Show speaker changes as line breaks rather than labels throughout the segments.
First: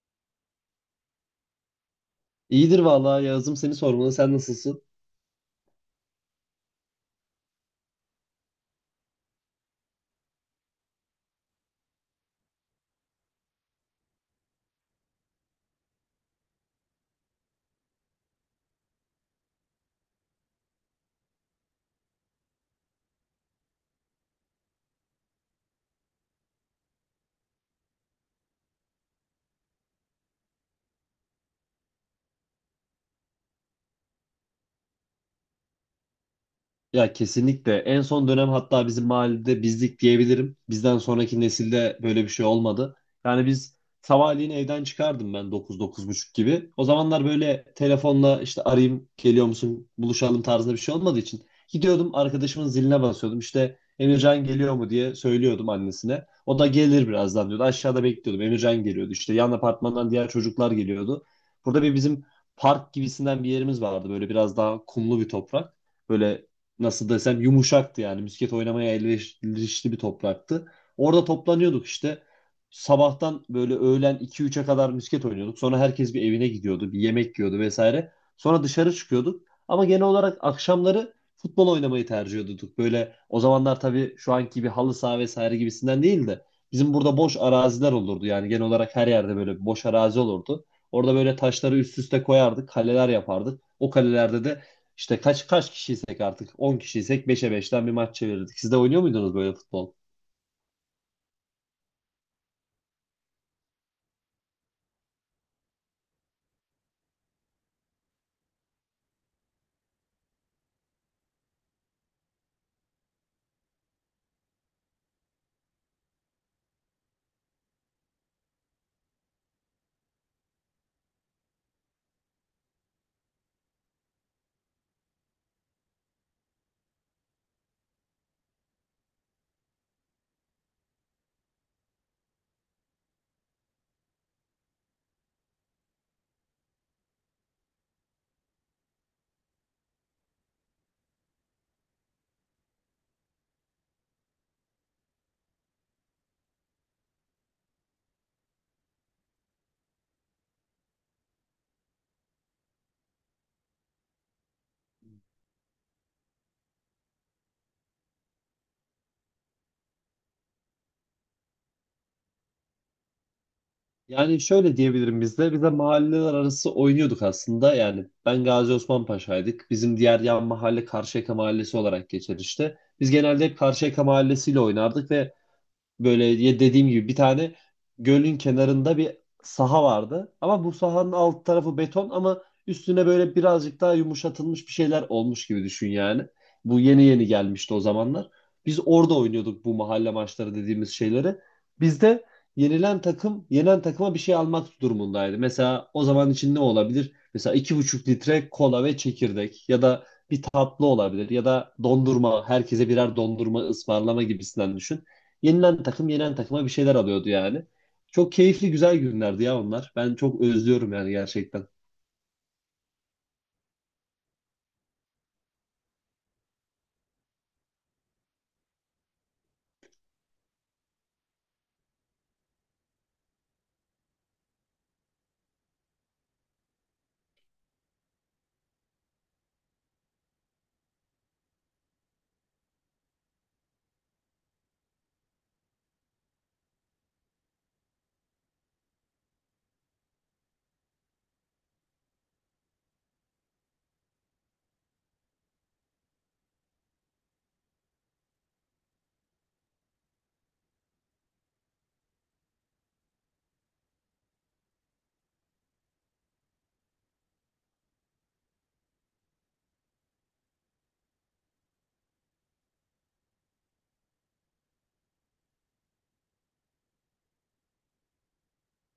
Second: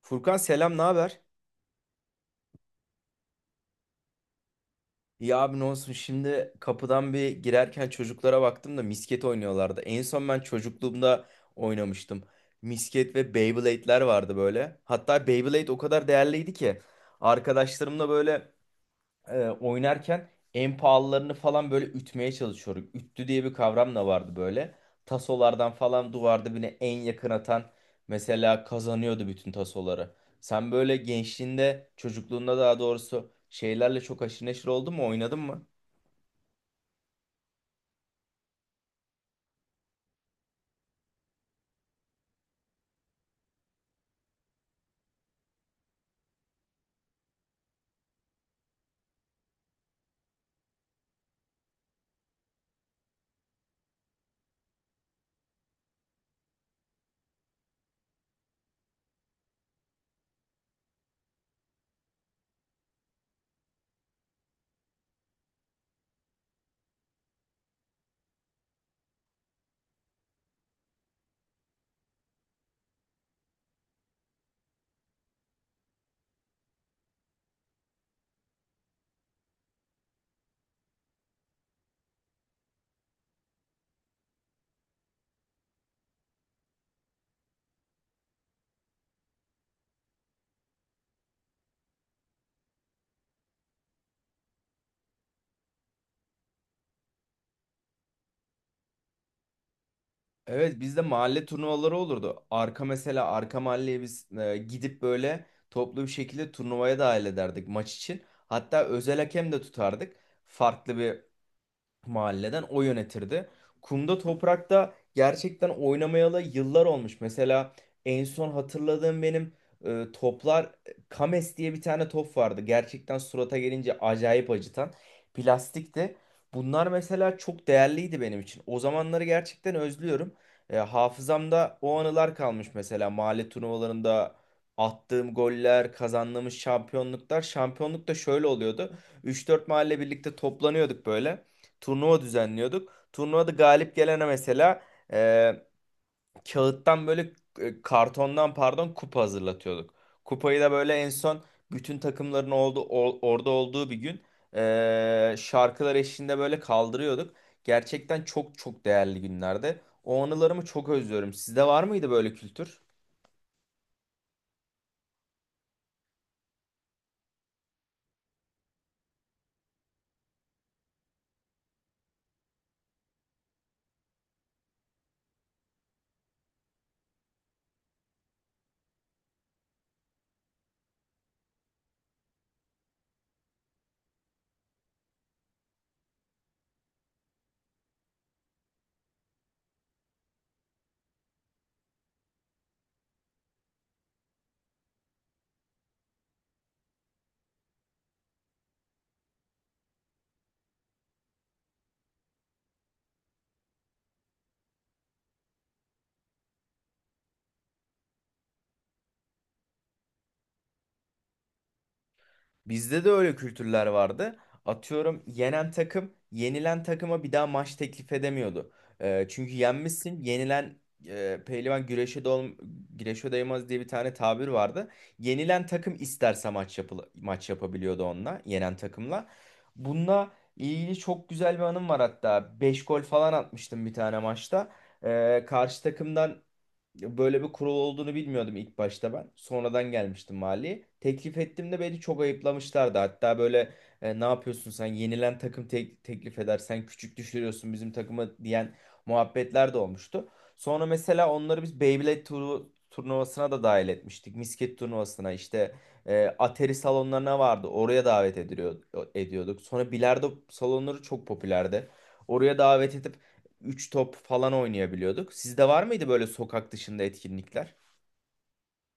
Furkan selam, ne haber?
İyidir vallahi Yağız'ım seni sormalı. Sen nasılsın?
Ya abi ne olsun şimdi kapıdan bir girerken çocuklara baktım da misket oynuyorlardı. En son ben çocukluğumda oynamıştım. Misket ve Beyblade'ler vardı böyle. Hatta Beyblade o kadar değerliydi ki arkadaşlarımla böyle oynarken en pahalılarını falan böyle ütmeye çalışıyorum. Üttü diye bir kavram da vardı böyle. Tasolardan falan duvarda birine en yakın atan mesela kazanıyordu bütün tasoları. Sen böyle gençliğinde, çocukluğunda daha doğrusu şeylerle çok haşır neşir oldun mu, oynadın mı?
Ya kesinlikle. En son dönem hatta bizim mahallede bizlik diyebilirim. Bizden sonraki nesilde böyle bir şey olmadı. Yani biz sabahleyin evden çıkardım ben 9, 9 buçuk gibi. O zamanlar böyle telefonla işte arayayım geliyor musun buluşalım tarzında bir şey olmadığı için. Gidiyordum arkadaşımın ziline basıyordum. İşte Emircan geliyor mu diye söylüyordum annesine. O da gelir birazdan diyordu. Aşağıda bekliyordum. Emircan geliyordu. İşte yan apartmandan diğer çocuklar geliyordu. Burada bir bizim park gibisinden bir yerimiz vardı. Böyle biraz daha kumlu bir toprak. Böyle nasıl desem yumuşaktı, yani misket oynamaya elverişli bir topraktı. Orada toplanıyorduk işte. Sabahtan böyle öğlen 2, 3'e kadar misket oynuyorduk. Sonra herkes bir evine gidiyordu, bir yemek yiyordu vesaire. Sonra dışarı çıkıyorduk. Ama genel olarak akşamları futbol oynamayı tercih ediyorduk. Böyle o zamanlar tabii şu anki gibi halı saha vesaire gibisinden değil de bizim burada boş araziler olurdu. Yani genel olarak her yerde böyle boş arazi olurdu. Orada böyle taşları üst üste koyardık, kaleler yapardık. O kalelerde de işte kaç kişiysek artık 10 kişiysek 5'e 5'ten bir maç çevirirdik. Siz de oynuyor muydunuz böyle futbol?
Evet, bizde mahalle turnuvaları olurdu. Arka mesela arka mahalleye biz gidip böyle toplu bir şekilde turnuvaya dahil ederdik maç için. Hatta özel hakem de tutardık. Farklı bir mahalleden o yönetirdi. Kumda toprakta gerçekten oynamayalı yıllar olmuş. Mesela en son hatırladığım benim toplar Kames diye bir tane top vardı. Gerçekten surata gelince acayip acıtan plastikti. Bunlar mesela çok değerliydi benim için. O zamanları gerçekten özlüyorum. Hafızamda o anılar kalmış, mesela mahalle turnuvalarında attığım goller, kazandığımız şampiyonluklar. Şampiyonluk da şöyle oluyordu: 3-4 mahalle birlikte toplanıyorduk, böyle turnuva düzenliyorduk. Turnuvada galip gelene mesela e, kağıttan böyle kartondan, pardon, kupa hazırlatıyorduk. Kupayı da böyle en son bütün takımların orada olduğu bir gün şarkılar eşliğinde böyle kaldırıyorduk. Gerçekten çok çok değerli günlerde. O anılarımı çok özlüyorum. Sizde var mıydı böyle kültür?
Yani şöyle diyebilirim biz de mahalleler arası oynuyorduk aslında. Yani ben Gazi Osman Paşa'ydık. Bizim diğer yan mahalle Karşıyaka Mahallesi olarak geçer işte. Biz genelde hep Karşıyaka Mahallesi'yle oynardık ve böyle ya dediğim gibi bir tane gölün kenarında bir saha vardı. Ama bu sahanın alt tarafı beton ama üstüne böyle birazcık daha yumuşatılmış bir şeyler olmuş gibi düşün yani. Bu yeni yeni gelmişti o zamanlar. Biz orada oynuyorduk bu mahalle maçları dediğimiz şeyleri. Bizde yenilen takım yenen takıma bir şey almak durumundaydı. Mesela o zaman için ne olabilir? Mesela 2,5 litre kola ve çekirdek ya da bir tatlı olabilir ya da dondurma, herkese birer dondurma ısmarlama gibisinden düşün. Yenilen takım yenilen takıma bir şeyler alıyordu yani. Çok keyifli güzel günlerdi ya onlar. Ben çok özlüyorum yani gerçekten.
Bizde de öyle kültürler vardı. Atıyorum, yenen takım yenilen takıma bir daha maç teklif edemiyordu. Çünkü yenmişsin. Yenilen pehlivan güreşe, güreşe doymaz diye bir tane tabir vardı. Yenilen takım isterse maç yapabiliyordu onunla, yenen takımla. Bununla ilgili çok güzel bir anım var hatta. 5 gol falan atmıştım bir tane maçta. Karşı takımdan böyle bir kurul olduğunu bilmiyordum ilk başta ben. Sonradan gelmiştim mali. Teklif ettim de beni çok ayıplamışlardı. Hatta böyle ne yapıyorsun sen, yenilen takım teklif edersen küçük düşürüyorsun bizim takımı diyen muhabbetler de olmuştu. Sonra mesela onları biz Beyblade turu turnuvasına da dahil etmiştik. Misket turnuvasına, işte Atari salonlarına vardı. Oraya davet ediliyor, ediyorduk. Sonra bilardo salonları çok popülerdi. Oraya davet edip üç top falan oynayabiliyorduk. Sizde var mıydı böyle sokak dışında etkinlikler?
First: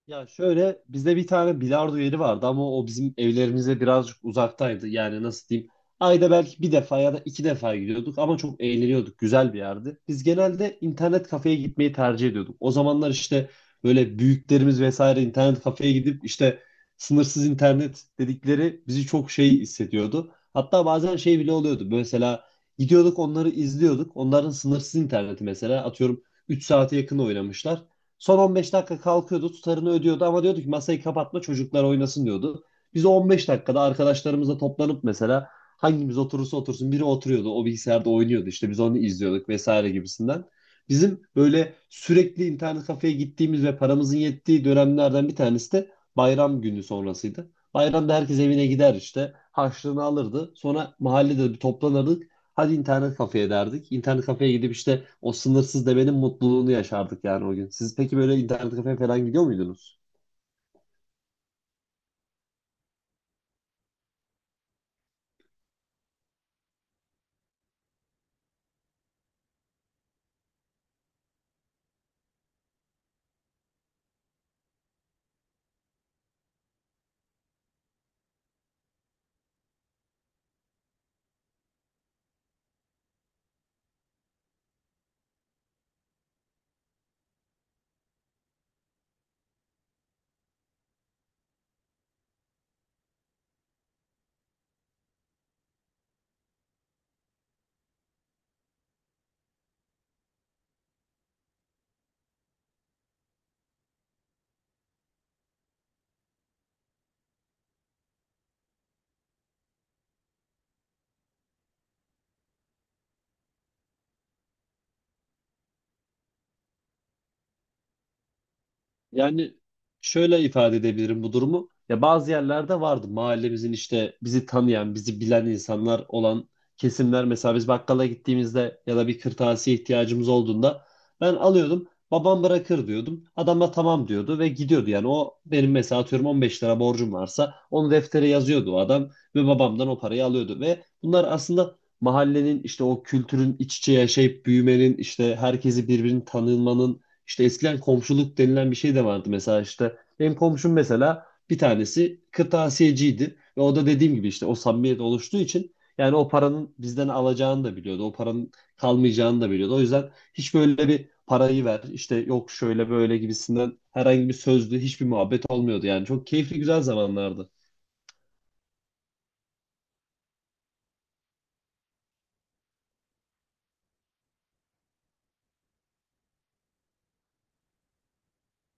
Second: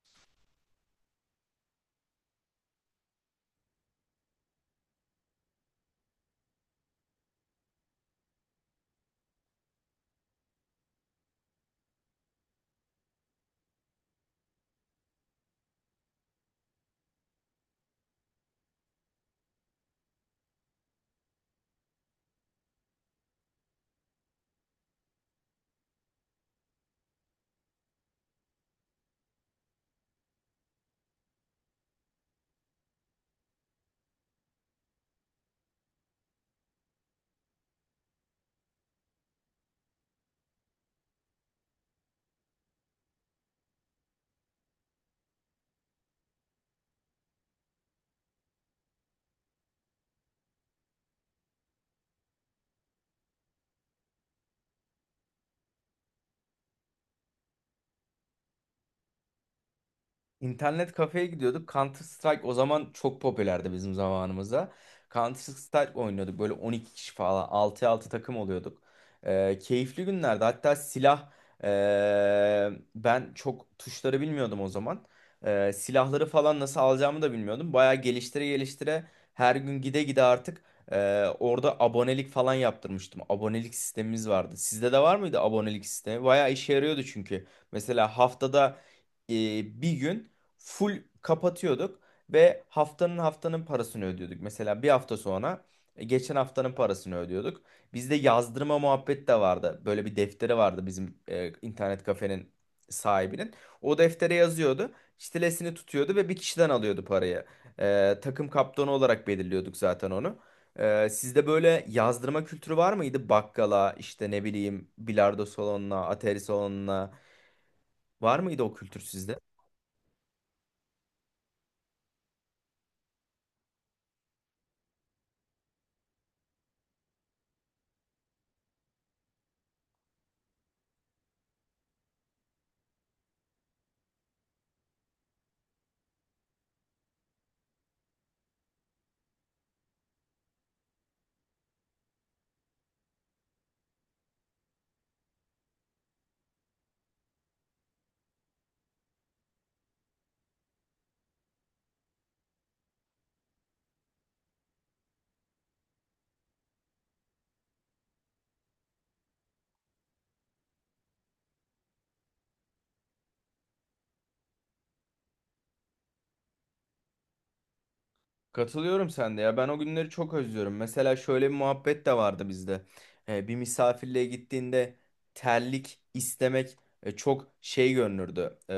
Ya şöyle, bizde bir tane bilardo yeri vardı ama o bizim evlerimize birazcık uzaktaydı. Yani nasıl diyeyim? Ayda belki bir defa ya da iki defa gidiyorduk ama çok eğleniyorduk. Güzel bir yerdi. Biz genelde internet kafeye gitmeyi tercih ediyorduk. O zamanlar işte böyle büyüklerimiz vesaire internet kafeye gidip işte sınırsız internet dedikleri bizi çok şey hissediyordu. Hatta bazen şey bile oluyordu. Mesela gidiyorduk onları izliyorduk. Onların sınırsız interneti mesela atıyorum 3 saate yakın oynamışlar. Son 15 dakika kalkıyordu, tutarını ödüyordu ama diyordu ki masayı kapatma çocuklar oynasın diyordu. Biz o 15 dakikada arkadaşlarımızla toplanıp mesela hangimiz oturursa otursun biri oturuyordu o bilgisayarda oynuyordu işte biz onu izliyorduk vesaire gibisinden. Bizim böyle sürekli internet kafeye gittiğimiz ve paramızın yettiği dönemlerden bir tanesi de bayram günü sonrasıydı. Bayramda herkes evine gider işte harçlığını alırdı. Sonra mahallede bir toplanırdık. Hadi internet kafeye derdik. İnternet kafeye gidip işte o sınırsız demenin mutluluğunu yaşardık yani o gün. Siz peki böyle internet kafeye falan gidiyor muydunuz?
İnternet kafeye gidiyorduk. Counter Strike o zaman çok popülerdi bizim zamanımızda. Counter Strike oynuyorduk. Böyle 12 kişi falan 6'ya 6 takım oluyorduk. Keyifli günlerdi. Hatta silah ee, ben çok tuşları bilmiyordum o zaman. Silahları falan nasıl alacağımı da bilmiyordum. Bayağı geliştire geliştire, her gün gide gide artık orada abonelik falan yaptırmıştım. Abonelik sistemimiz vardı. Sizde de var mıydı abonelik sistemi? Bayağı işe yarıyordu çünkü. Mesela haftada bir gün full kapatıyorduk ve haftanın parasını ödüyorduk. Mesela bir hafta sonra geçen haftanın parasını ödüyorduk. Bizde yazdırma muhabbet de vardı. Böyle bir defteri vardı bizim internet kafenin sahibinin. O deftere yazıyordu. Çitelesini tutuyordu ve bir kişiden alıyordu parayı. Takım kaptanı olarak belirliyorduk zaten onu. Sizde böyle yazdırma kültürü var mıydı? Bakkala, işte ne bileyim, bilardo salonuna, atari salonuna, var mıydı o kültür sizde?
Yani şöyle ifade edebilirim bu durumu. Ya bazı yerlerde vardı, mahallemizin işte bizi tanıyan, bizi bilen insanlar olan kesimler. Mesela biz bakkala gittiğimizde ya da bir kırtasiye ihtiyacımız olduğunda ben alıyordum. Babam bırakır diyordum. Adam da tamam diyordu ve gidiyordu. Yani o benim mesela atıyorum 15 lira borcum varsa onu deftere yazıyordu o adam ve babamdan o parayı alıyordu. Ve bunlar aslında mahallenin işte o kültürün iç içe yaşayıp büyümenin işte herkesi birbirini tanımanın işte eskiden komşuluk denilen bir şey de vardı. Mesela işte benim komşum mesela bir tanesi kırtasiyeciydi. Ve o da dediğim gibi işte o samimiyet oluştuğu için yani o paranın bizden alacağını da biliyordu. O paranın kalmayacağını da biliyordu. O yüzden hiç böyle bir parayı ver işte yok şöyle böyle gibisinden herhangi bir sözlü hiçbir muhabbet olmuyordu. Yani çok keyifli güzel zamanlardı.
Katılıyorum sen de ya, ben o günleri çok özlüyorum. Mesela şöyle bir muhabbet de vardı bizde. Bir misafirliğe gittiğinde terlik istemek çok şey görünürdü.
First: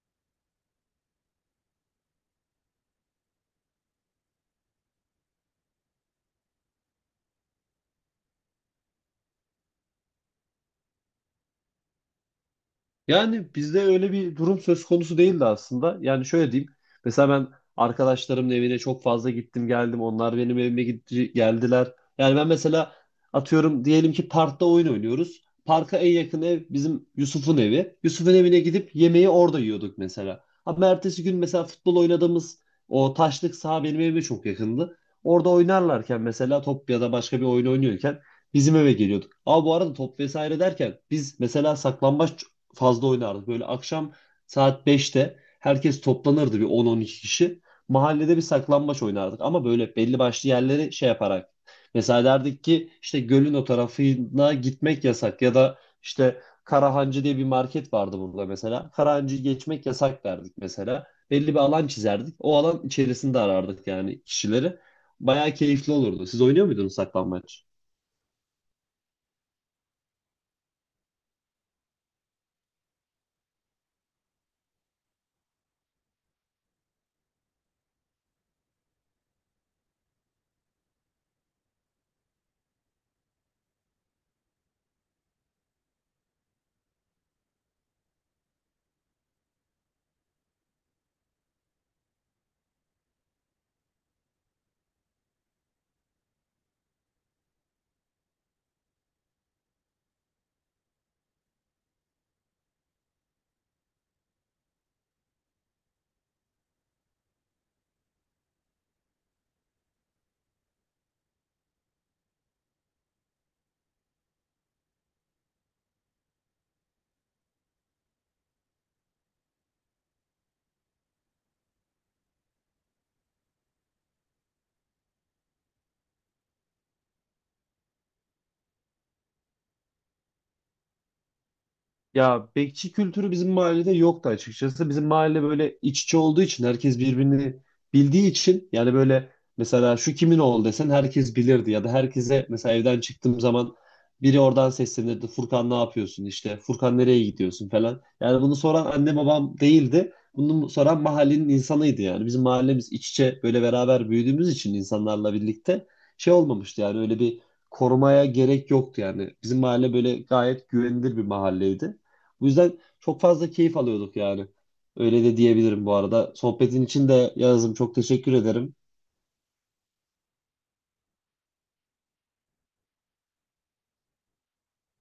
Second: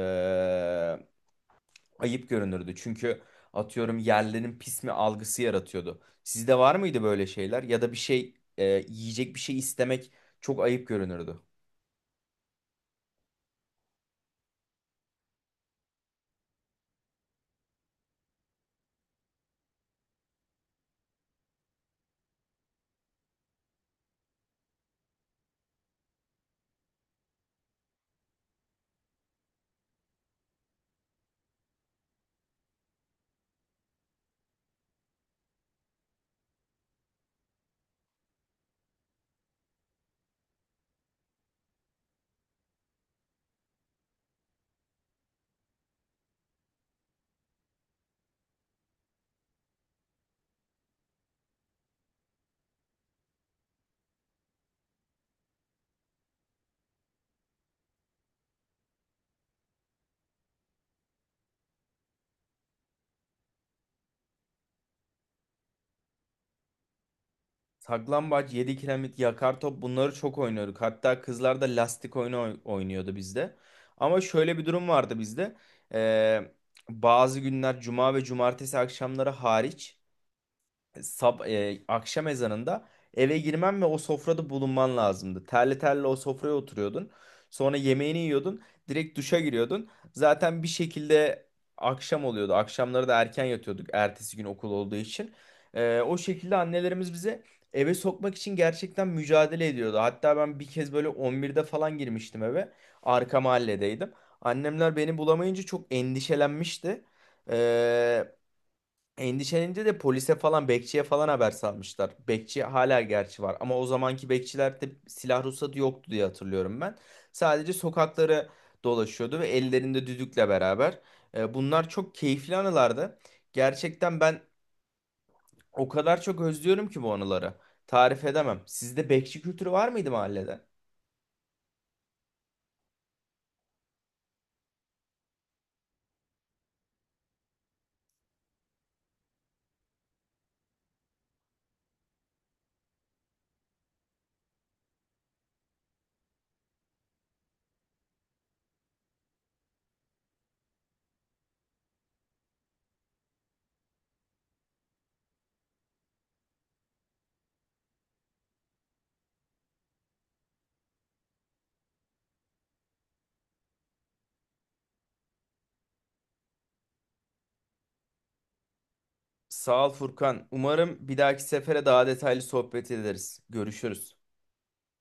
Ayıp görünürdü. Çünkü atıyorum yerlerin pis mi algısı yaratıyordu. Sizde var mıydı böyle şeyler? Ya da bir şey yiyecek bir şey istemek çok ayıp görünürdü.
Yani bizde öyle bir durum söz konusu değildi aslında. Yani şöyle diyeyim. Mesela ben arkadaşlarımın evine çok fazla gittim geldim. Onlar benim evime gitti, geldiler. Yani ben mesela atıyorum, diyelim ki parkta oyun oynuyoruz. Parka en yakın ev bizim Yusuf'un evi. Yusuf'un evine gidip yemeği orada yiyorduk mesela. Ama ertesi gün mesela futbol oynadığımız o taşlık saha benim evime çok yakındı. Orada oynarlarken mesela top ya da başka bir oyun oynuyorken bizim eve geliyorduk. Ama bu arada top vesaire derken biz mesela saklambaç fazla oynardı. Böyle akşam saat 5'te herkes toplanırdı bir 10, 12 kişi. Mahallede bir saklambaç oynardık ama böyle belli başlı yerleri şey yaparak. Mesela derdik ki işte gölün o tarafına gitmek yasak ya da işte Karahancı diye bir market vardı burada mesela. Karahancı'yı geçmek yasak derdik mesela. Belli bir alan çizerdik. O alan içerisinde arardık yani kişileri. Bayağı keyifli olurdu. Siz oynuyor muydunuz saklambaç?
Saklambaç, 7 kiremit, yakar top, bunları çok oynuyorduk. Hatta kızlar da lastik oyunu oynuyordu bizde. Ama şöyle bir durum vardı bizde. Ee, Bazı günler, cuma ve cumartesi akşamları hariç, akşam ezanında eve girmen ve o sofrada bulunman lazımdı. Terli terli o sofraya oturuyordun. Sonra yemeğini yiyordun. Direkt duşa giriyordun. Zaten bir şekilde akşam oluyordu. Akşamları da erken yatıyorduk, ertesi gün okul olduğu için. O şekilde annelerimiz bize eve sokmak için gerçekten mücadele ediyordu. Hatta ben bir kez böyle 11'de falan girmiştim eve. Arka mahalledeydim. Annemler beni bulamayınca çok endişelenmişti. E, Endişelenince de polise falan, bekçiye falan haber salmışlar. Bekçi hala gerçi var ama o zamanki bekçilerde silah ruhsatı yoktu diye hatırlıyorum ben. Sadece sokakları dolaşıyordu ve ellerinde düdükle beraber. Bunlar çok keyifli anılardı. Gerçekten ben o kadar çok özlüyorum ki bu anıları. Tarif edemem. Sizde bekçi kültürü var mıydı mahallede?
Ya bekçi kültürü bizim mahallede yoktu açıkçası. Bizim mahalle böyle iç içe olduğu için herkes birbirini bildiği için yani böyle mesela şu kimin oğlu desen herkes bilirdi ya da herkese mesela evden çıktığım zaman biri oradan seslenirdi. Furkan ne yapıyorsun işte Furkan nereye gidiyorsun falan. Yani bunu soran anne babam değildi. Bunu soran mahallenin insanıydı yani. Bizim mahallemiz iç içe böyle beraber büyüdüğümüz için insanlarla birlikte şey olmamıştı yani öyle bir korumaya gerek yoktu yani. Bizim mahalle böyle gayet güvenilir bir mahalleydi. Bu yüzden çok fazla keyif alıyorduk yani. Öyle de diyebilirim bu arada. Sohbetin için de Yağız'ım çok teşekkür ederim.
Sağ ol Furkan. Umarım bir dahaki sefere daha detaylı sohbet ederiz. Görüşürüz.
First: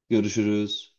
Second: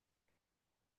Görüşürüz.